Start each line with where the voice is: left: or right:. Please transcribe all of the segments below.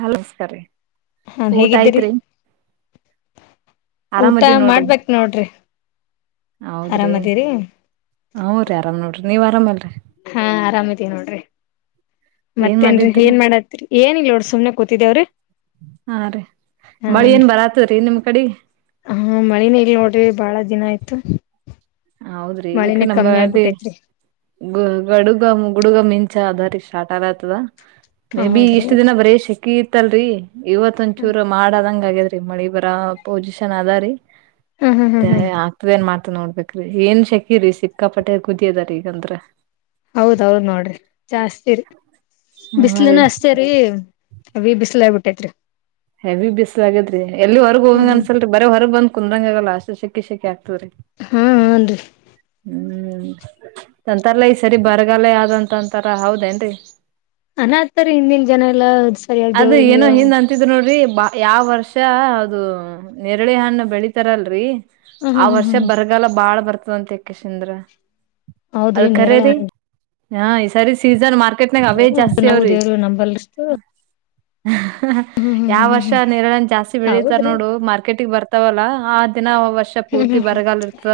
right: ಹಾ ನಮಸ್ಕಾರ
left: ಹಾನ್ ಹೇಗಿದ್ದೀರಿ ಊಟ
right: ಆರಾಮದಿವ್ ನೋಡ್ರಿ
left: ಮಾಡ್ಬೇಕೇ ನೋಡ್ರಿ
right: ಹೌದ್ರಿ
left: ಆರಾಮದಿರಿ
right: ಹ್ರರಿ ಆರಾಮ್ ನೋಡ್ರಿ ನೀವ್ ಆರಾಮಲ್ರರಿ
left: ಹಾ ಆರಾಮಿದೀ ನೋಡ್ರಿ
right: ಏನ್
left: ಮತ್ತೇನ್ರಿ
right: ಮಾಡಿದ್ರಿ
left: ಏನ್ ಮಾಡತ್ರಿ ಏನಿಲ್ಲಲ್ೋಡ್ ಸು್ನೆ ಕೂತಿದವ್ರರಿ
right: ಹಾ ರೀ ಮಳಿ ಏನ್
left: ಹಾನ್ರಿ
right: ಬರತದ್ರಿ ನಿಮ್ ಕಡಿ
left: ಹ ಮಳಿನ ಇಲ್ ನೋಡ್ರಿ ಬಾಳ ದಿನ ಆಯ್ತ್ು ಪ್ಪ
right: ಹೌದ್ರಿ ಈಕ ನ ಅಲ್ಲಿ ಗಡುಗ ಗುಡುಗ ಮಿಂಚ ಅದ ರೀ ಸ್ಟಾರ್ಟ್ ಆಗತದ ಮೇ
left: ಹ
right: ಬಿ
left: ಹೌದ್ರಿ
right: ಇಷ್ಟ ದಿನ ಬರೀ ಸೆಕಿ ಇತ್ತಲ್ರಿ ಇವತ್
left: ಹ್ಮ್
right: ಒಂದಚೂರು ಮಾಡದಂಗ ಆಗ್ಯದ್ರೀ ಮಳಿ ಬರ ಪೊಸಿಷನ್ ಅದ ರೀ
left: ಹ್ಮ್ ಹ್ಮ್
right: ಮತ್ತೆ
left: ಹ್ಮ್
right: ಆಗ್ತದ ಏನ್ ಮಾಡ್ತದ ನೋಡ್ಬೇಕು ಏನ್ ಶೆಕೀರಿ ಸಿಕ್ಕಾಪಟ್ಟೆ ಕುದಿಯದಾರಿ ಈಗಂದ್ರ
left: ಹೌದ್ ಹೌದ ನೋಡ್ರಿ ಜಾಸ್ತಿರಿ
right: ಹಾ
left: ಬಿಸಲಿನ
right: ರೀ
left: ಅಷ್ಟೇರಿೀ ಹೆವಿ ಬಿಸಲ ಆಗ ಬಿಟ್ಟಿತೇರಿ
right: ಹೆವಿ ಬಿಸಲಗಿದ್ರಿ ಎಲ್ಲಿ ಹೊರ್ಗ ಹೋಗಂಗ ಅನ್ಸಲ್ ಬರ ಹೊರಗ್ ಬಂದ ಕುಂದ್ರಂಗ ಆಗಲ್ಲ ಅಷ್ಟ ಶಕೀ ಶಕ್ಕಿ ಆಗ್
left: ಹಾ ಹನ್ರಿ
right: ಹ್ಮ್ ಅಂತರ್ ಲಾ ಈ ಸರಿ ಬರಗಾಲ ಆದಂತಂತಾರ ಹೌದೇನ್ರಿ
left: ಅನತರಿ ಹಿಂದಿನ ಜನ ಎಲ್ಲಾ
right: ಅದು ಏನೋ
left: ಸರಿಯ್ದೇವ್ರಿಗೆ
right: ಹಿಂದ್ ಅಂತಿದ್ರು ನೋಡ್ರಿ ಬಾ ಯಾವ ವರ್ಷ ಅದು ನೆರಳಿ ಹಣ್ಣ ಬೆಳಿತಾರಲ್ರಿ ಆ
left: ಹ್ಮ್ ಹ್ಮ್
right: ವರ್ಷ
left: ಹ್ಮ್
right: ಬರಗಲ್ಲ ಬಾಳ್ ಬರ್ತದಂತೆ ಯಕಶಂದ್ರ
left: ಹೌದ್ರಿ ನೆರಾಳೆ ಹಣ್ಣು
right: ಹಾ ಈ ಸರಿ ಸೀಸನ್ ಮಾರ್ಕೆಟ್ನಾಗ ಅವೇ
left: ಹಣ್ಣ
right: ಜಾಸ್ತಿ
left: ನಾವು
right: ಅವ್ರಿ
left: ದೇವ್ರು ನಂಬಲ್ಷ್ಟು ಹ್ಮ್ ಹ್ಮ್
right: ಯಾವ
left: ಹ್ಮ್
right: ವರ್ಷ
left: ಹ್ಮ್
right: ನೇರಳ ಹಣ್ಣು ಜಾಸ್ತಿ ಬೆಳಿತಾರ
left: ಹೌದ್ರಿ
right: ನೋಡು ಮಾರ್ಕೆಟಗ್ ಬರ್ತಾವಲ್ಲಾ ಆ ದಿನ ವರ್ಷ
left: ಹ್ಮ್
right: ಪೂರ್ತಿ
left: ಹ್ಮ್ ಹ್ಮ್
right: ಬರಗಾಲ ಇರ್ತ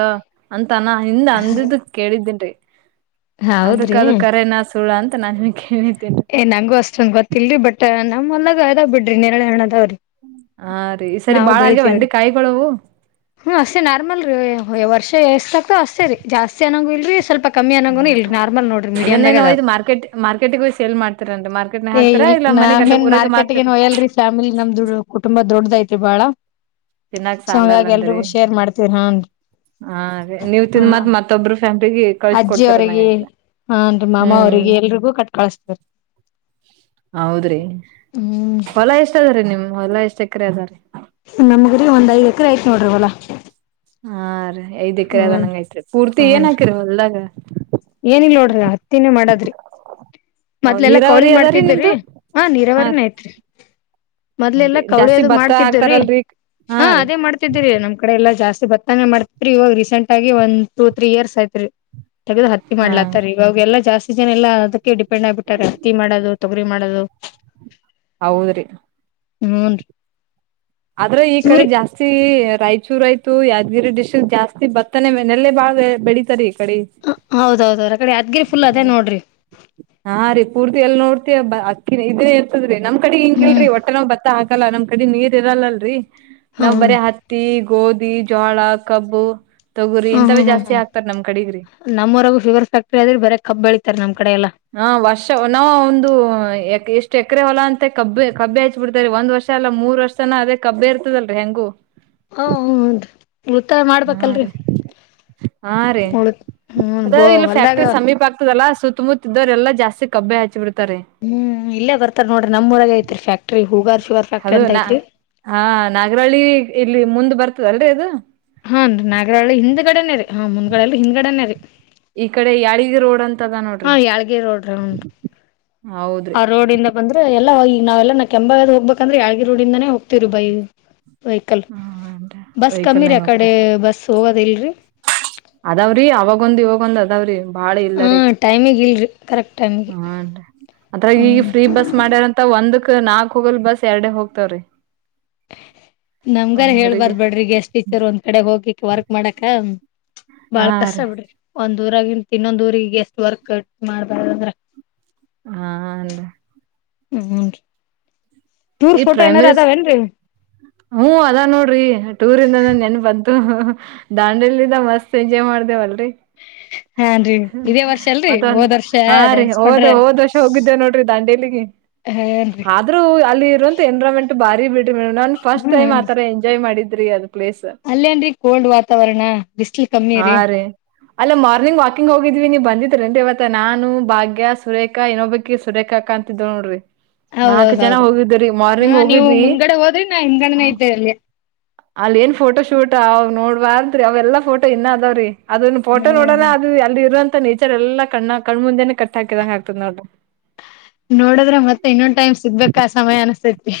right: ಅಂತಾನ ಹಿಂದ್ ಅಂದಿದ್ದ ಕೇಳಿದ್ದೇನ ರಿ
left: ಹೌದ್ರಿ
right: ಅದಕ್ಕದು ಕರೆನಾ ಸುಳ ಅಂತ ನನಗೇನು
left: ಏ ನಂಗು ಅಷ್ಟೊಂದು ಗೊತ್ತಿಲ್ರಿ ಬಟ್ ನಮ್ಮ್ ಹೋಲ್ಡಾಗ್ ಅದಾವ್ ಬಿಡ್ರಿ ನೆರಳೆ ಹಣ್ಣದಾವ್ರಿ
right: ಹಾ ರೀ ಸರಿ ಬಾಳ ಆಗ್ಯವ ಏನ್ರಿ ಕಾಯಿಗಳವು
left: ಹ್ಮ್ ಅಷ್ಟೇ ನಾರ್ಮಲ್ ರರಿ ವರ್ಷ ಎಷ್ಟಾಗ್ತೋ ಅಷ್ಟೇ ರೀ ಜಾಸ್ತಿ ಅನಾಗು ಇಲ್ರಿ ಸ್ವಲ್ಪ ಕಮ್ಮಿ
right: ಹ್ಮ್
left: ಅನ್ನಂಗುನು ಇಲ್ರಿ ನಾರ್ಮಲ್ ನೋಡ್ರಿ ಮೀಡಿಯಂ ದಾಗ್
right: ಅದನ್ನೇನು
left: ಅದಾವ
right: ಒಯ್ದ್ ಮಾರ್ಕೆಟ್ ಮಾರ್ಕೆಟಿಗೆ ಹೋಗಿ ಸೇಲ್ ಮಾಡ್ತೀರನ್ರಿ ಮಾರ್ಕೆಟ್ನಾಗ
left: ಏ
right: ಹಾಕ್ತಾರಾ
left: ಇಲ್
right: ಇಲ್ಲ
left: ನಾ
right: ಮನಿಗ್ ಅಲ್ಲೇ
left: ಏನ್
right: ಊರಾಗೆ
left: ಮಾರ್ಕೆಟ್ ಗೆನ್
right: ಮಾರ್ತೀರಿ
left: ವಯಲಾರಿ ಫ್ಯಾಮಿಲಿ ನಮ್ದದು ಕುಟುಂಬ ದೊಡ್ಡದ ಐತಿ ಬಳಾ
right: ತಿನ್ನಾಕ್
left: ಸೊ
right: ಸಾಲಲ್ಲ
left: ಹಂಗಾಗಿ
right: ಅಂದ್ರಿ
left: ಎಲ್ರಿಗೂ ಶೇರ್ ಮಾಡ್ತೀರ ಹನ್ರಿ
right: ಹಾ ರೀ ನೀವ್ ತಿಂದ್
left: ಹ
right: ಮತ್ ಮತ್ತೊಬ್ರು ಫ್ಯಾಮಿಲಿಗೆ ಕಳ್ಸಿ
left: ಅಜ್ಜಿ
right: ಕೊಡ್ತೀರ
left: ಅವ್ರರಿಗೆ
right: ನಂಗೈತೆ
left: ಹಾನ್ರಿ ಮಾಮ
right: ಹ್ಮ್
left: ಅವ್ರಿಗೆ ಎಲ್ರಿಗೂ ಕೊಟ್ಟ ಕಳಸ್ತಿವಿ
right: ಹೌದ್ರಿ
left: ಹ್ಮ್
right: ಹೊಲ ಎಷ್ಟ ಅದ್ರೀ ನಿಮ್ ಹೊಲ ಎಷ್ಟ ಎಕರೆ ಅದಾರೀ
left: ನಮೂದು ರಿ ಒಂದ ಐದೂ ಎಕರೆ ಐತಿ ನೋಡ್ರಿ ಹೊಲ
right: ಹಾ ರೀ ಐದ ಎಕರೆ ಅದ
left: ಹ್ಮ್
right: ನಂಗ ಐತ್ರಿ ಪೂರ್ತಿ ಏನ್ ಹಕಿರಿ ಹೊಲ್ದಾಗ
left: ಏನಿಲ್ಲ ನೋಡ್ರಿ ಹತ್ತಿನಾ ಮಾಡದ್ರಿ ಮತ್ದ್ಲೆಲ್ಲಾ ಕೋಳಿ
right: ನೀರಾವರಿ ಅದಾರೀ
left: ಮಾಡ್ತಿದ್ರಿ
right: ನಿಮ್ದು
left: ಹ
right: ಹಾ
left: ನೀರಾವರಿನ
right: ರೀ
left: ಐತ್ರಿ ಮೊದ್ಲೆ ಎಲ್ಲಾ
right: ಹೌದ್ರಿ
left: ಕೌಳಿ
right: ಜಾಸ್ತಿ
left: ಅದು
right: ಭತ್ತ
left: ಮಾಡ್ತಿದ್ದ್ರೀ
right: ಹಾಕ್ತಾರಲ್ರರಿ
left: ಹಾ ಅದೇ ಮಾಡ್ತಿದ್ದಿರಿ ನಮ್ ಕಡೆ ಎಲ್ಲಾ ಜಾಸ್ತಿ ಬತ್ತಾನೆ ಮಾಡ್ತ್ರಿ ಇವಾಗ ರೀಸೆಂಟ್ಗಿ ಒಂದ್ ಟೂ ತ್ರೀ ಇಯರ್ಸ್ ಆಯತ್ರಿ ತಗದು ಹತ್ತಿ
right: ಹಾ ರೀ
left: ಮಾಡ್ಲತ್ತಾರೆ ಇವಾಗೆಲ್ಲ ಜಾಸ್ತಿ ಜನ ಎಲ್ಲ ಅದಕ್ಕೆ ಡಿಪೆಂಡ್ ಆಗ್ಬಿಟ್ಟಾರೆ ಹತ್ತಿ ಮಾಡೋದು ತೊಗರಿ ಮಾಡದು
right: ಹೌದ್ರಿ
left: ಹೂಂ ರಿ
right: ಆದ್ರೆ ಈ ಕಡೆ ಜಾಸ್ತಿ ರಾಯಚೂರು ಆಯ್ತು ಯದ ಗಿರಿ ಡಿಶಲ್ ಜಾಸ್ತಿ ಬತ್ತನೇೆಲ್ಲಲೆ ಬಾಳ ಬೆಳೀತಾರಿ
left: ಹೌದೌದ ರಿ ಆ ಕಡೆ ಯಾದಗಿರಿ ಫುಲ್ ಅದೇ
right: ಹ
left: ನೋಡ್ರಿ
right: ಹಾ ರೀ ಪೂರ್ತಿ ಎಲ್ಲಿ ನೋಡ ಮ ಅಕ್ಕಿನ ಇದೇ ಇರ್ತದ್ರೀ ನಮ್ ಕಡೆ
left: ಹ್ಮ್
right: ಹಿಂಗಿಲ್ರರಿ ಒಟ್ಟೆ ನೆ ಭತ್ತ ಹಾಕಲ್ಲ ನಮ್ ಕಡೆ ನೀರ್ ಇರಲ್ಲಲ್ರರಿ ನಾವ್
left: ಹ್ಮ್
right: ಬರೀ ಹತ್ತಿ ಗೋಧಿ ಜೋಳ ಕಬ್ಬು ತೊಗುರಿ
left: ಹ್ಮ್
right: ಹಿಂತವೇ
left: ಹ್ಮ್
right: ಜಾಸ್ತಿ
left: ಹ್ಮ್
right: ಆಕ್ತಾರ ನಮ ಕಡೆಗ್ರಿ
left: ನಮ್ಮೂರಾಗು ಶುಗರ್ ಫ್ಯಾಕ್ಟ್ರಿ ಆದ್ರೆ ಬರ ಕಬ್ ಬೆಳಿತಾರ ನಮ್ ಕಡೆ ಎಲ್ಲ
right: ಹಾ ವರ್ಷ ನಾವ ಒಂದು ಎ ಎಷ್ಟ್ ಎಕರೆ ಹೊಲ ಅಂತೆ ಕಬ್ಬ ಕಬ್ಬೆ ಹಚ್ಚ ಬಿಿಡ್ತಾರರಿ ಒಂದ್ ವರ್ಷ ಅಲ್ಲ ಮೂರ್ ವರ್ಷನ ಅದೇ ಕಬ್ಬ ಇರ್ತದಲ್ರರಿ ಹೆಂಗು
left: ಹ ಹುನ್ರಿ ಉಳಿತಾಯ
right: ಹಾ
left: ಮಾಡ್ಬೇಕಲ್ರಿ
right: ರೀ ಹಾ ರೀ ಅದ ಇಲ್ಲಿ
left: ಹೊಲ್ದಾಗ
right: ಫ್ಯಾಕ್ಟ್ರಿ ಸಮೀಪ ಆಗ್ತದಲ್ಲಾ ಸುತ್ತ ಸುತ್ತಮುತ್ತ ಇದರೆಲ್ಲ ಜಾಸ್ತಿ ಕಬ್ಬ ಹಚ್ಚಿ ಬಿಡ್ತೆವ
left: ಹ್ಮ್ ಇಲ್ಲೇ ಬರ್ತಾರ ನೋಡ್ರಿ ನಮ್ಮೂರಾಗ ಐತ್ರಿ ಫ್ಯಾಕ್ಟ್ರಿ ಹೋಗದು
right: ಅದು ನ ಹಾ ನಾಗರಹಳ್ಳಿ ಇಲ್ಲಿ ಮುಂದ್ ಬರ್ತದಲ್ರಿ ಅದು
left: ಹಾನ್ರಿ ನಾಗರಳ್ಳ ಹಿಂದ್ಗಡನೇ ರರಿ ಹಾ ಮುಂದ್ಗಡೆೆಯಲ್ಲಿ ಹಿಂದ್ಗಡನೇ ರರಿ
right: ಯಲಿಗಿರೊಡ್
left: ಹಾ ಯಾಳಗಿ ರೋಡ ಹಾ ಹುನ್ರಿ
right: ಹೌದ್ರಿ
left: ಆ ರೋಡಿಂದ ಬಂದ್ರ ಎಲ್ಲ ಎಲ್ಲ ನಾವೆಲ್ಲಾ ಕೆಂಭಾವಿ ಹೋಗಬೇಕಂದ್ರ ಯಾಳಗಿ ರೋಡಿಂದಾನ ಹೋಗ್ತಿವರಿ ಬೈ ವೆಹಿಕಲ್
right: ಹನ್ರಿ
left: ಬಸ್ ಕಮ್ಮಿ ರೀ
right: ವೆಹಿಕಲ್ನಾಗ
left: ಆ ಕಡೆ
right: ಹೋಗ್ತಾರ
left: ಬಸ್ ಹೋಗೋದ ಇಲ್ರಿ
right: ಅದಾವ್ರಿ ಅವಾಗೊಂದ ಇವಾಗೊಂದ ಅದಾವ್ರಿ
left: ಹಾ ಟೈಮಿಗ್ ಇಲ್ರಿ ಕರೆಕ್ಟ್ ಟೈಮಿಗೆ
right: ಹಾನರೀ ಅದ್ರಾಗ ಈಗ
left: ಹ್ಮ್
right: ಫ್ರೀ ಬಸ್ ಮಾಡ್ಯಾರಂತ ಒಂದು ನಾಕ್ ಹೋಗಲ್ ಬಸ್ ಎರಡೆ ಹೋಗ್ತಾವ್ರೀ
left: ನಮಗರೇ ಹೇಳ್ಬಾರಬಿಡ್ರಿ ಗೇಷ್ಟ್ ಟೀಚರ್ ಒಂದ್ ಕಡೆ ಹೋಗಿಕ್ ವರ್ಕ್ ಮಾಡಾಕ
right: ಹಾ
left: ಬಾಳ್ ಕಸ
right: ರೀ
left: ಬಿಡ ಒಂದ ದೂರಾಗಿನ್ ಇನ್ನೊಂದು ದೂರಿಗೆ ಗೇಷ್ಟ ವರ್ಕ್ ಮಾಡ್ಬಾರಂದ್ರ
right: ಹಾ ನರೀ
left: ಹುನರಿ ಟೂರ್ ಫೋಟೋ ಏನಾರ ಅದಾವ ಏನ್ರರಿ
right: ಹ್ಮ್ ಅದಾ ನೋಡ್ರಿ ಟೂರಿಂದ ನೆನಪ ಬಂತು ದಾಂಡೆಲ್ದಿ ಮಸ್ತ್ ಎಂಜಾಯ ಮಾಡ್ದೇವಲ್ರರಿ
left: ಹ
right: ಮತ್ತೊಂದ ಹಾ ರೀ ಹೋದ
left: ನೆನ್ಸ್ಕೊಂಡ್ರೆ
right: ಹೋದ ವರ್ಷ ಹೋಗಿದ್ದೆವ ನೋಡ್ರಿ ದಾಂಡೇಲಿಗೆ
left: ಹಾನ್ರಿ
right: ಆದ್ರೂ ಅಲ್ಲಿ ಇರುವಂತ ಎನ್ರಮೆಂಟ್ ಬಾರಿ ಬಾರಿ ಬಿಡ್ರಿ ಮೇಡಂ ನನ್ ಫಸ್ಟ್ ಟೈಮ್
left: ಹ್ಮ್
right: ಆತರಾ ಎಂಜಾಯ್ ಮಾಡಿದ್ರಿ ಅದು ಪ್ಲೇಸ್
left: ಅಲ್ಲೇನ್ರಿ ಕೋಲ್ಡ್ ವಾತಾವರಣ ಬಿಸ್ಲ್ ಕಮ್ಮಿ
right: ಹಾ ರೀ ಅಲ್ಲ ಮಾರ್ನಿಂಗ್ ವಾಕಿಂಗ್ ಹೋಗ ಹೋಗಿದ್ವಿ ನೀವು ಬಂದಿದರೇನರಿ ಅವತ್ತ ನಾನು ಭಾಗ್ಯಾ, ಸುರೇಖಾ ಇನ್ನೊಬ್ಬಕಿ ಸುರೇಖಾಕ್ಕ ಅಂತಿದಳ ನೋಡ್ರಿ. ನಾಕು ಜನ
left: ಹೌದೌದೌದು
right: ಹೋಗಿದ್ರಿ ಮಾರ್ನಿಂಗ್
left: ಹಾ ನೀವು
right: ಹೋಗಿದ್ವಿ
left: ಮುಂದ್ಗಡೆ ಹೋದ್ರಿ ನಾ
right: ಹ
left: ಹಿಂದ್ಗಡೆನೆ ಇದ್ದೆ ಅಲ್ಲಿ
right: ಅಲ್ಲಿ ಏನ್ ಫೋಟೋ ಶೂಟಾ ನೋಡಬಾರದ್ರಿ ಅವೆಲ್ಲ ಫೋಟೋ ಇನ್ನ ಅದಾವ್ರೀ ಅದನ್ನ ಫೋಟೋ ನೋಡೋ
left: ಹ್ಮ
right: ಅದು ಅಲ್ಲಿ ಇರಂತ ಮ ನೇಚರ್ ಎಲ್ಲಾ ಕಣ್ಣ ಕಣ್ಮುಂದೆನೆ ಕಟ್ ಹಾಕಿದಂಗ ಆಗ್ತದ ನೋಡ್ರಿ
left: ನೋಡದ್ರ ಮತ್ತೆ ಇನ್ನೊಂದ್ ಟೈಮ್ ಸಿಗ್ಬೇಕ ಆ ಸಮಯ ಅನಸ್ತೈತಿ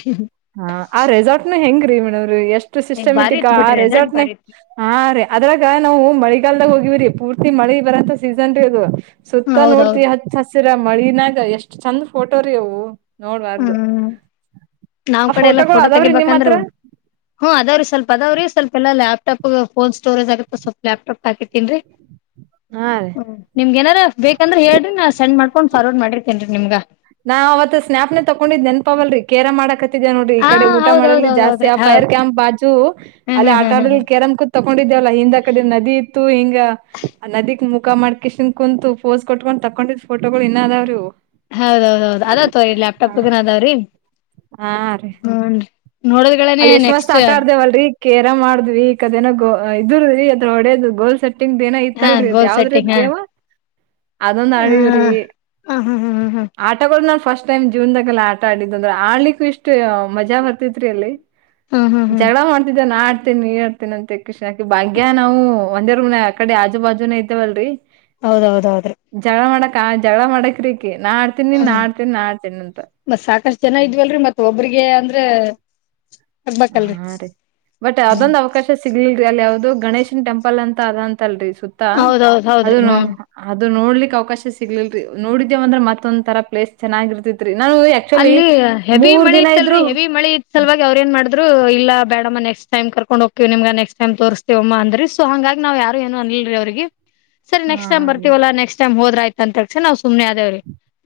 right: ಹಾ ಆ ರೆಸಾರ್ಟ್ ನ ಹೆಂಗ್ರೀ ಮೇಡವ್ರೀ ಎಷ್ಟ
left: ಬಾರಿ
right: ಸಿಸ್ಟಮಟಿಕ್
left: ಇತ್
right: ಆ
left: ಬಿಡ್ರಿ ರೆಸಲ್ಟ್
right: ರೆಸಾರ್ಟ್
left: ಬಾರಿ ಇತ್
right: ಹಾ ರಿ ಅದ್ರಾಗ ನಾವು ಮಳಿ ಕಾಲಲ್ದಾಗ ಹೋಗಿವಿರಿ ಪೂರ್ತಿ ಮಳೆ ಬರಂತ ಸೀಸನ್ ರೀ ಅದು ಸುತ್ತ
left: ಹೌದೌದು
right: ನೋಡ್ತಿವ ಅಚ್ಚು ಹಸಿರ ರ ಮಳಿನ ಎಷ್ಟ್ ಚಂದ ಫೋಟೋ ರಿ ಅವು ನೋಡ್ಬಾರ್ದು
left: ನಮ್ಮ
right: ಆ
left: ಕಡೆ ಎಲ್ಲಾ
right: ಫೋಟೋಗಳು
left: ಫೋಟೋ
right: ಅದಾವ್ರಿ ನಿಮ್ಮ್
left: ತೆಗಿಬೇಕಂದ್ರ
right: ಹತ್ರ
left: ಹ್ ಅದಾವ್ರೀ ಸ್ವಲ್ಪ ಅದಾವ್ರಿ ಸ್ವಲ್ಪ ಎಲ್ಲಾ ಲ್ಯಾಪಟಾಪ್ ಫೋನ್ ಸ್ಟೋರೇಜ್ ಆಗುತ್ತ ಅಂತ ಸ್ವಲ್ಪ ಲ್ಯಾಪಟಾಪ್ ಗ ಹಾಕತೀನ್ರಿ
right: ಹಾ ರೀ
left: ಹ್ಮ ನಿಮ್ಗೆ ಏನಾರ ಬೇಕಂದ್ರೆ ಹೇಳ್ರಿ ನಾ ಸೆಂಡ್ ಮಾಡ್ಕೊಂಡ್ ಫಾರ್ವರ್ಡ್ ಮಾಡಿರ್ತೇನ್ರಿ ನಿಮ್ಗ
right: ನಾ ಅವತ್ ಸ್ನಾಪ್ನೆ ತಕೊಂಡಿದ್ದ್ ನೆನಪವಲ್ರರಿ ಕೇರಮ್ ಆಡಕತ್ತ ನೋಡ್ರಿ ಈ
left: ಹಾ
right: ಕಡೆ ಊಟ
left: ಹೌದೌದ
right: ಮಾಡಲ್ಲಿ ಜಾಸ್ತಿ
left: ಹೌದೌದ್ರಿ
right: ಆ
left: ಹೌದ್
right: ಫೈರ್ ಕ್ಯಾಂಪ್ ಬಾಜು
left: ಹ್ಮ್
right: ಅಲ್ಲಿ
left: ಹ್ಮ್
right: ಆಟ
left: ಹ್ಮ್
right: ಆಡಲ್ಲಿ
left: ಹ್ಮ್
right: ಕೆೇರಂ ಕೂ ಕೊಂಡಿದೆವಲ್ಲ ಹಿಂದ ಕಡೆ ನದಿ ಇ ಹಿಂಗ ನದಿಕ್ ಮುಖ ಮಾಡ್ಕಶನ್ ಕುಂತು ಪೋಸ್ ಕೊಟ್ಕೊಂಡ್ ತಕೊಂಡಿದ್ ಫೋಟೋಗಳು ಇನ್ನ ಅದಾವರೀ
left: ಹೌದೌದೌದು ಅದತ್ವೋ ಲ್ಯಾಪ ಟ್ಯಾಪ ನಾಗ ಅದಾವ್ರೀ
right: ಹಾ ರೀ ಅಲ್ಲಿ ಯಸ್ಟ್ ಮಸ್ತ್
left: ನೆಕ್ಸ್ಟ್
right: ಆಟ ಆಡ್ದೇವಲ್ರೀ ಕೇರಮ್ ಮಾಡಿದ್ವಿ ಕದೇನೋ ಇದು ರೀ ಅದ ಹೊಡೇದು ಗೋಲ್ ಸೆಟ್ಟಿಂಗ್ ಏನ
left: ಹಾ
right: ಇತ್ತಲ್ರರಿ ಅದ್
left: ಗೋಲ್
right: ಯಾವದರೀ
left: ಸೆಟ್ಟಿಂಗ್ ಹಾ
right: ಗೇಮ್ ಅದೊಂದ ಆಡವ್ರಿ
left: ಹ ಹ್ಮ್ ಹ್ಮ್ ಹ್ಮ್ ಹ್ಮ್
right: ಆಟಗಳ ನಾವ ಫಸ್ಟ್ ಟೈಮ್ ಜೀವನದಾಗೆಲ್ಲ ಆಟ ಆಡಿದ ಅಂದ್ರೆ ಆಡ್ಲಿಕ್ಕೂ ಇಷ್ಟು ಮಜಾ ಬರ್ತ ರಿ ಅಲ್ಲಿ
left: ಹ್ಮ್ ಹ್ಮ್ ಹ್ಮ್
right: ಜಗಳ ಮಾಡ್ತಿದ್ದ ನಾ ಆ ಮಾಡ್ತೇ ನೀ ಹಾಡ್ತೇನ ಅಂತನಂದಕೆಸಿ ಭಾಗ್ಯಾ ನಾವು ಒಂದೇ ರೂಂ ಆ ಕಡೆ ಆಜು ಬಾಜುನ ಇದ್ದವಲ್ರರಿ
left: ಹೌದೌದೌದ್ರೀ
right: ಹಾ ಜಗಳಾ ಮಾಡಕ್ರೀ
left: ಹ್ಮ ಮತ್ ಸಾಕಷ್ಟು ಜನ ಇದ್ವಲ್ರರಿ ಮತ್ತ್ ಒಬ್ರಿಗೆ ಅಂದ್ರ
right: ಹಾ ರೀ ಬಟ್ ಅದೊಂದು ಅವಕಾಶ ಸಿಗಲಿಲ್ಲ ರೀ ಅಲ್ಲಿ ಯಾವ್ದು ಗಣೇಶನ್ ಟೆಂಪಲ್ ಅಂತ ಅದಂತಲ್ರಿ ಸುತ್ತ
left: ಹೌದೌದ್ ಹೌದ್ರಿ
right: ಅದನ
left: ಹ್ಮ್
right: ಅದ್ ದು ನೋಡ್ಲಿ ಅವಕಾಶ ಸಿಗ್ಲಿಲ್ರಿ ನೋಡಿದೇವ ಅಂದ್ರ ಮತ್ತೊಂದ ತರ ಪ್ಲೇಸ್ ಚೆನ್ನಾಗಿರ್ತತ್ರಿ
left: ಅಲ್ಲಿ ಹೆವಿ ಮಳಿ ಇತ್ತಲ್ರರಿ
right: ಇದ್ರು
left: ಹೆವಿ ಮಳಿ ಇ ಸಲುವಾಗಿ ಅವ್ರ ಏನ್ ಮಾಡ ಇ ಬಡ ನಕ್ಸ್ ಟಮ ಕರ್ಕೊಂಡ್ಗಿಮ ನೆಕ್ಸ್ಟೈಮ್ ತೋರ್ತೀವಮ್ಮ ಅದ್ರ ಸೊ ಹಂಗಾಗಿ ನಾವ್ ಯಾರುಏನು ಅ ಇಲ್ರಿ ಅವ್ರರಿಗೆ ಸರಿ
right: ಹಾ
left: ನಕ್ಸ್ಟ್ ಟೈಮ್ ಬರ್ತವ ನಕ್ಸ್ಟ್ ಟೈಮ್ ಹೋದ್ರ ರಯ್ತ ಅಂತಸ ನಾ ಸುಮ್ನೆ ಅ ಆದೇರರಿ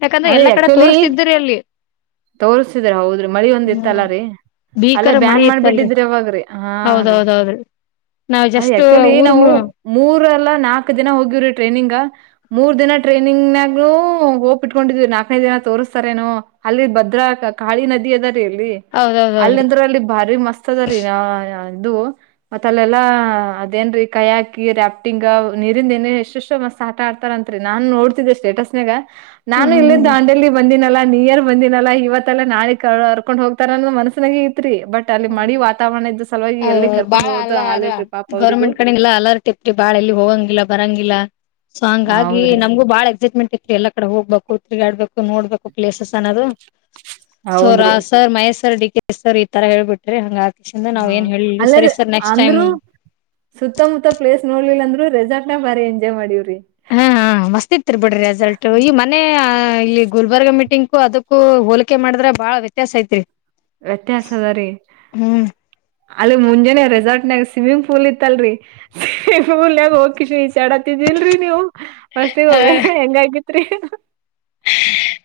left: ಯಾಕಂದ್ರೆ
right: ಅದೇ
left: ಎಲ್ಲಾ ಕಡೆ
right: ಆಕ್ಚುಲಿ
left: ತೋರಿಸಸ್ತಿದ್ರಿ ಅಲ್ಲಿ
right: ತೋರ್ಸಿದ್ರ ಹೌದ್ರಿ ಮಳಿ ಒಂದ್ ಇತ್ತಲ್ಲ
left: ಹ್ಮ್
right: ರೀ ಅಲ್ಲೇ
left: ಭೀಕರ ಮಳಿ
right: ಬ್ಯಾನ್
left: ಇತ್ತಲ್ರಿ
right: ಮಾಡ್ಬಿಟ್ಟಿದ್ರಿ ಅವಾಗ್ರೀ ಹಾ ರೀ
left: ಹೌದೌದೌದ್ರಿ ನಾವ್
right: ಅದ
left: ಜಸ್ಟ್
right: ಆಕ್ಚುಲಿಏ
left: ಊರ್
right: ನಾವು ಮೂರು ನಾಕ ದಿನ ಹೋಗವ್ರಿ ಟ್ರೈನಿಂಗ್ ಮೂರ್ ದಿನ ಟ್ರೈನಿಂಗ್ಗ ಬಿಟ್ಕೊಂಡಿದ್ವಿ ನಾಕನೈದು ದಿನಾ ತೋರಿಸ್ತಾರೆೇನು ಅಲ್ಲಿ ಭದ್ರಾ ಕಾಳಿ ನದಿ ಅದ ಲ್ಲಿ
left: ಹೌದೌದೌದ್ರಿ
right: ಅಲ್ಲಿಂದ್ರ ಅಲ್ಲಿ ಭಾರಿ ಮಸ್ತ್ ಅದ ರೀ ಅದು ಮತ್ತ ಅಲ್ಲೆಲ್ಲಾ ಅದೇನ್ ರೀ ಕೈ ಹಾಕಿ ರಾಫ್ಟಿಂಗ್ ನೀರಿಂದ ಏನ ಎಷ್ಟೆಷ್ಟು ಮಸ್ ಆಡ್ತಾರಂತ್ರಿ ನಾನ್ ನೋಡ್ತಿದ್ದೆ ಸ್ಟೇಟಸ್ ನಾಗ
left: ಹ್ಮ್
right: ನಾನು
left: ಹ್ಮ್
right: ಇಲ್ಲ ದಾಂಡೇಲಿ ಬಂದಿನ ಲ್ಲ ನ ನೀಯರ್ ಬಂದಿನಲ್ಲಾ ಇವತ್ತೆಲ್ಲ ನಾಳೆ ಅರ್ಕೊಂಡ್ ಹೋಗ್ತಾರ ಅನ್ನ ಮನಸ್ಸಾನಿಗ್ ತ್ರಿ ಬಟ್ ಅಲ್ಲಿ
left: ಹ್ಮ್
right: ಮಡಿ
left: ಹ್ಮ್
right: ವಾತಾವರಣ ಇದ್ದ ಸಲುವಾಗಿ
left: ಅ
right: ಎಲ್ಲಿ
left: ಬಾಳ
right: ಕರ್ಕೊಂಡ್ ಹೋದು
left: ಅಲ್ಲ
right: ಹಾಲ
left: ಅಲ್ಲ
right: ಇಲ್ರರಿ ಪಾಪ ಅವ್ರಿಗೂ
left: ಗೌರ್ಮೆಂಟ್ ಕಡೆಲ್ಲ ಅಲರ್ಟ್ ಬಾಳ ಎಲ್ಲಿ ಹೋಗಂಗಿಲ್ಲ ಬರಂಗಿಲ್ಲ ಸೊ ಹಂಗಾಗಿ
right: ಹೌದ್ರಿ
left: ನಮಗೂ ಬಾಳ ಎಕ್ಸೈಟ್ಮೆಂಟ್ ಇ ಎಲ್ಲಾ ಕಡೆ ಹೋಗ್ಬೇಕು ತಿರುಗಾಡ್ಬೇಕು ನೋಡ್ಬೇಕು ಪ್ಲೇಸಸ್ ಅನ್ನೋದು
right: ಹೌದ್ರಿ
left: ಸೋರಾವ್ ಸರ್ ಮಹೇಶ್ಸರ್ ಡಿಕ ಸರ್ ಈ ತರ ಹೇಳ್ಬಿಟ್ರಿ ಹಂಗ ಆಕಿಸಿಂದ
right: ಹ್ಮ
left: ನಾವ್ ಏನ್ ಹೇಳಿಲ್ರಿ
right: ಅಲ್ಲರ
left: ಸರಿ ಸರ್ ನೆಕ್ಸ್ಟ್ ಟೈಮ್
right: ಅಂದ್ರರು ಸುತ್ತಮುತ್ತ ಪ್ಲೇಸ್ ನೋಡ್ಲಿಲ್ಲ ಅಂದ್ರರು ರೆಸಾರ್ಟ್ ಬಾರಿ ಎಂಜಾಯ್ ಮಾಡಿರು
left: ಹಾ ಹ ಮಸ್ತಿ ಇತ್ತರ್ ಬಿಡ್ರಿ ರೆಸಲ್ಟ್ ಈ ಮನೆ ಇಲ್ಲಿ ಗುಲ್ಬರ್ಗ ಮೀಟಿಂಗ್ ಕೂ ಅದಕ್ಕೂ ಹೋಲಿಕೆ ಮಾಡಿದ್ರ ಬಾಳ ವ್ಯತ್ಯಾಸ ಐತ್ರಿ
right: ವ್ಯತ್ಯಾಸ ಅದ ರೀ
left: ಹ್ಮ್
right: ಅಲ್ಲಿ ಮುಂಜಾನೆ ರೆಸಾರ್ಟ್ ಗ ಸ್ವಿಮ್ಮಿಂಗ್ ಪೂಲ್ ಇತ್ತಲ್ರಿ ಸ್ವಿಮಿಂಗ್ ಪೂಲ್ ಹೋಗಿ ಕಷಚಾಡತ್ತಿದಿಲ್ರರಿ ನೀವು ಫಸ್ಟ್ ಗೆ ಹೋಗ ಹೆಂಗಗತ್ರಿ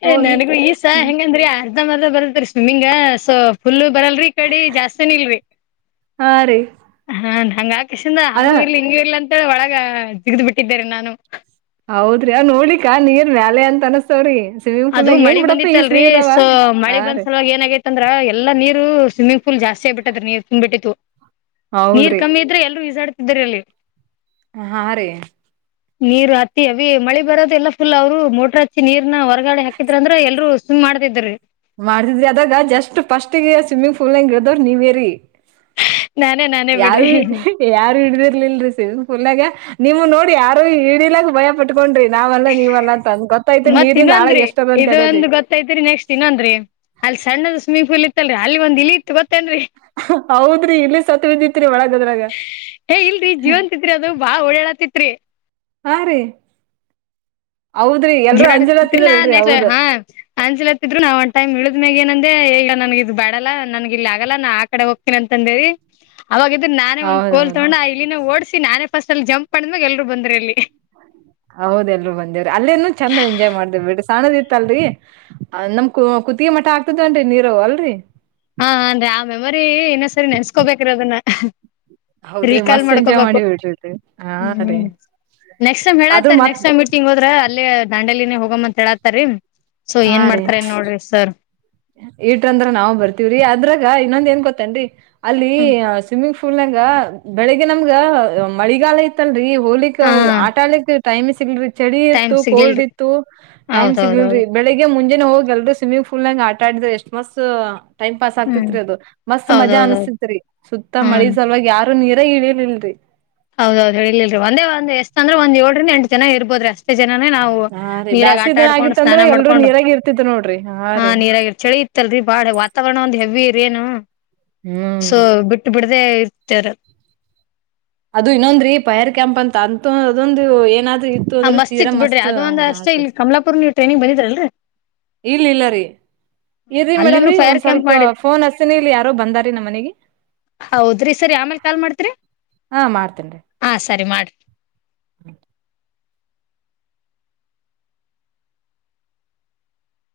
left: ಏ ನನಗೂ ಈಸ ಹೆಂಗಂದ್ರರಿ ಅರ್ಧ್ ಮರ್ದ ಬರ್ತ್ರಿ ಸ್ವಿಮ್ಮಿಂಗ ಸೊ ಫುಲ್ಲು ಬರಲ್ರಿ ಕಡೆ ಜಾಸ್ತಿನ ಇಲ್ರಿ
right: ಹಾ ರೀ
left: ಹ ಹಂಗ ಎಶಂದ
right: ಅದ
left: ಹಂಗೂ ಇರ್ಲಿ ಹಿಂಗೂ ಇರ್ಲಿ ಅಂತ ಒಳಗ ಜಿಗ್ದ್ ಬಿಟ್ಟಿದ್ದಿದ್ದಾರೆ ನಾನು
right: ತನಸ್ತೋರಿ
left: ಅದು ಮಳಿ ಬಂದಿತ್ತಲ್ರರಿ ಸೊ ಮಳಿ
right: ಹಾ
left: ಬಂದ್
right: ರೀ
left: ಸಲುವಾಗ ಏನಾಗೈತ್ಂದ್ರ ಎಲ್ಲಾ ನೀರು ಸ್ವಿಮ್ಮಿಂಗ್ ಪೂಲ್ ಜಾಸ್ತಿ ಆಗ್ಬ ಬಿಟ್ಟತದೆ ನೀರ್ ಬಿಟ್ಟಿತ್ತು ನೀರ್
right: ಹೌದ್ರಿ
left: ಕಮ್ಮಿ ಇದ್ರೆ ಎಲ್ಲರೂ ಈಶಡ್ ಇದರಲ್ಲಿ
right: ಹಾರಿ
left: ನೀರ್ ಹತ್ತಿ ಅ ಮಳಿ ಬರೋದಲ್ಲ ಫುಲ್ ಅವ್ರು ಮೋಟ್ರ ಹಚ್ಚಿ ನೀರ್ನ ಹೊರಗ ಗಾಡಿ ಹಾಕಿದ್ರ ಅಂದ್ರೆ ಎಲ್ರು ಸ ಸಿಮ್ ಮಾಡ್ತಿದ್ರರಿ
right: ಮಾಡತಿದ್ರಿ ಅದಾಗ ಜಸ್ಟ್ ಫಸ್ಟ್ಗ ಸ್ವಿಮ್ಮಿಂಗ್ ಪೂಲ್ ನಂಗ ಗಿಡ್ದವ್ ನೀವೇರಿ
left: ನಾನೇ ನಾನೇ
right: ಯಾರು
left: ಬಿಡ್ರಿ
right: ಯಾರು ಹಿಡ್ದಿರ್ಲಲ್ರಿ ಸೇ ಪುಲಾಗ ನೀವು ನೋಡಿ ಯಾರು ಈಡಿಲಕ್ ಭಯ ಪಟ್ಟ ಬೊಂಡ್ರಿ ನಾವ್ಲ್ಲ ನೀವಲ್ಲಂದ ಗೊತ್ತಾಯ್ತಿರಿ
left: ಮತ್
right: ನೀರಿಂದ ನಾಳ
left: ಇನ್ನೊಂದ್ರಿ
right: ಎಷ್ಟದ ಅಂತ
left: ಇದು
right: ಹೇಳಿ
left: ಒಂದ್ ಗೊತ್ತೈತ್ರಿ ನೆಕ್ಸ್ಟ್ ಇನ್ನೊಂದ್ರಿ ಅಲ್ಲಿ ಸಣ್ಣದ ಸ್ವಿಮ್ಮಿಂಗ್ ಪೂಲ್ ಇತ್ತಲ್ರಿ ಅಲ್ಲಿ ಒಂದ ಇತ್ತುತ್
right: ಹೌದ್ರಿ ಇಲ್ಲಿ ಸತ್ ಬಿದ್ದಿತ್ರಿ ಒಳಗ ಅದ್ರಾಗ
left: ಇಲ್ರಿ ಜೀವನ್ತ ಇತ್ತ ಅದು ಬಾಳ ಓಡಾಳತಿತ್ರಿ
right: ಆ ರೀ ಹೌದ್ರಿ ಎಲ್ರೂ
left: ಗಡಾಡ
right: ಅಂಜಲತ್ತಿದ್ರಲ್ರಿ
left: ನ
right: ಹೌದು
left: ಹ ಅಂಜಲತ್ತಿದ್ರು ನಾ ಒನ್ ಟೈಮ್ ಇ ಗ ಏನಂದೆ ಈಗ ನನ್ಗ ಇದು ಬಾಡಲ್ಲ ನನ್ಗ ಇಲ್ಲಿ ಆಗಲ್ಲ ನಾ ಆ ಕಡೆ ಹೋಗ್ತೇನ ಅಂತ ಅಂದೇರಿ ಅವಾಗ ಇದ್ರ ನಾನೇ ಒಂದ ಕೋಲ್
right: ಹೌದೌದು
left: ತಗೊಂಡ ಇಲ್ಲಿನ ಓಡಸಿ ನಾನೇ ಫಸ್ ಅಲ್ಲಿ ಜಂಪ್ ಮಾಡ್ಮ್ಯಾಗ ಎಲ್ರು ಬಂದ್ರ ಅಲ್ಲಿ
right: ಹೌದ ಎಲ್ರು ಬಂದೇವ್ರಿ ಅಲ್ಲೇನು ಚಂದ ಎಂಜಾಯ್ ಮಾಡ್ದೇವ್ ಬಿಡ ಸಣದಿತ್ತ ಅಲ್ರಿ ನಮ್ ಕು ಕುತ್ತೆ ಗೆ ಮಠ ಆಗ್ತದನ್ರಿ ನೀರು ಅಲ್ರರಿ
left: ಹಾ ಅಂದ್ರೆ ಆ ಮೆಮೊರಿ ಇನ್ನೊ ಸರಿ ನೆನ್ಸ್ಕೋಬೇಕ್ರ ಅದನ್ನ
right: ಹೌದ್ರಿ
left: ರೀಕಾಲ್
right: ಮಸ್ತ್ ಎಂಜಾಯ್
left: ಮಾಡ್ಕೊಬೇಕು
right: ಮಾಡಿ ಬಿಡ್ರಿ ಹಾ ರೀ
left: ಹ್ಮ್ ನೆಕ್ಸ್ ಟಮ್
right: ಅದು
left: ಹೇಳಾತ ರ
right: ಮತ್
left: ನಕ್ಸ್ಟೈಮ ಮೀಂಗ ಹೋದ್ರ ಅಲ್ಲೇ ದಾಂಡಲಿನೇ ಹೋಗಮ್ಮ ಅಂತ ಹೇಳಾತಾರಿೀ ಸೊ ಏನ್ ಮಾಡ್ತಾರನ್ ನೋಡ್ರಿ ಸರ್
right: ಇಟ್ರಂದ್ರ ನಾವ್ ಬರ್ತವ್ರಿ ಅದ್ರಾಗ ಇನ್ನೊಂದ ಏನ್ ಗೊತ್ತನ್ರಿ ಅಲ್ಲಿ ಸ್ವಿಮ್ಮಿಂಗ್ ಫುಲ್ಂಗ ಬೆಳಗ್ ನಮ್ಗ ಮಳಿಗಾಲ ಇತ್ತಲ್ರರಿ ಹೋಲಕ್
left: ಹಾ
right: ಆಟ ಆಲಿಕ್ ಟೈಮ್ ಸಿಗಲ್ರಿ ಚಳಿ
left: ಟೈಮ್
right: ಇತ್ತು ಕೋಲ್ಡ್
left: ಸಿಗ್ಲಿಲ್ರಿ
right: ಇತ್ತು ಟೈಮ್ ಸಿಗ್ಲ್ರರಿ
left: ಹೌದೌದೌದು
right: ಬೆಳಿಗ್ ಮುಂಜೆಾನನೆ ಹೋಗಿ ಅಲ್ರರಿ ಸ್ವಿಮ್ಮಿಂಗ್ ಪಫಲ್ ನಂಗ ಆ ಕಾಡಿದ್ರ ಎಷ್ಟು ಮಸ್ು ಟೈಮ್ ಪಾಸ್ ಆಗ್ತಿತ್
left: ಹ್ಮ್
right: ರರಿ ಅದು ಮಸ್ತ್ ಮಜಾ
left: ಹೌದೌದೌದು
right: ಅನಿಸ್ತಿತ್ ರರಿ ಸುತ್ತ
left: ಹ್ಮ್
right: ಮಳಿ ಸಲವಾಗ ಯಾರು ನೀರ್ ದ ಇಿಳಿಯಲ ಇಲ್ರಿ
left: ಹೌದೌದು ಹೇಳ ಇಲ್ರಿೀ ಒಂದ ಎಷ್ಟ ಅಂದ್ರ ಒಂದ ಏಡ್ರಿಂದ ಎಂಟ ಜನ ಇರ್ಬೋದ್ರಿ ಅಷ್ಟೇ ಜನೇ ನಾವು
right: ಹಾ ರೀ
left: ನೀರಾಗ
right: ಬ್ಯಾಸಿಗೆ
left: ಆಟ
right: ದಿನ
left: ಆಡ್ಕೊಂಡು
right: ಆಗಿತ್ತಂದ್ರ
left: ಸ್ನಾನ
right: ಎಲ್ರೂ
left: ಮಾಡ್ಕೊಂಡು
right: ನೀರಾಗ ಇರ್ತಿದ್ರು ನೋಡ್ರಿ ಹಾ
left: ಹ
right: ರೀ
left: ನೀರಾಗಿ ಚಳಿ ಇ ಲ್ರಿ ಬಾಳ ವಾತಾವರಣ ಒಂದ ಹೆವಿ ರ ಏನು ಸೊ
right: ಹ್ಮನ್ರಿ
left: ಬಿಟ್ಟು ಬಿಡ್ ಅೇ ಉತ್ತರ
right: ಅದು ಇನ್ನೊಂದ್ರೀ ಪೈರ್ ಕ್ಯಾಂಪ್ ಅಂತ ಅಂತ ಅದೊಂದು ಏನಾದ ಇತ್ತು
left: ಹಾ
right: ಅಂದ್ರೆ ತೀರಾ
left: ಇತ್ ಬಿಡ್ರಿ
right: ಮಸ್ತ್
left: ಅದು ಒಂದ ಅಷ್ಟೇ
right: ಯಾತದ
left: ಇಲ್ಲಿ ಕಮಲಾಪುರ್ ನೀವು ಟ್ರೈನಿಂಗ್ ಬಂದಿದ್ರಲ್ರರಿ
right: ಇಲ್ಲ ಇಲ್ಲ ರೀ ಇ್ರಿ
left: ಅಲ್ಲಿನೂ
right: ಮೇಡಮ್್ರೀ
left: ಫೈರ್
right: ಒಂದ್
left: ಕ್ಯಾಂಪ್
right: ಸ್ವಲ್ಪ
left: ಮಾಡಿದ್
right: ಫೋನ್ ಹಸ್ತಿನಿ ಇಲ್ಲಿ ಯಾರೋ ಬಂದಾರೀ ನಮ್ಮ್ ಮನಿಗೆ
left: ಹೌದ್ರಿ ಸರಿ ಆಮೇಲ್ ಕಾಲ್ ಮಾಡ್ತ್ರಿ
right: ಹಾ ಮಾಡ್ತೇನ್ರಿ
left: ಹ
right: ಹ್ಮ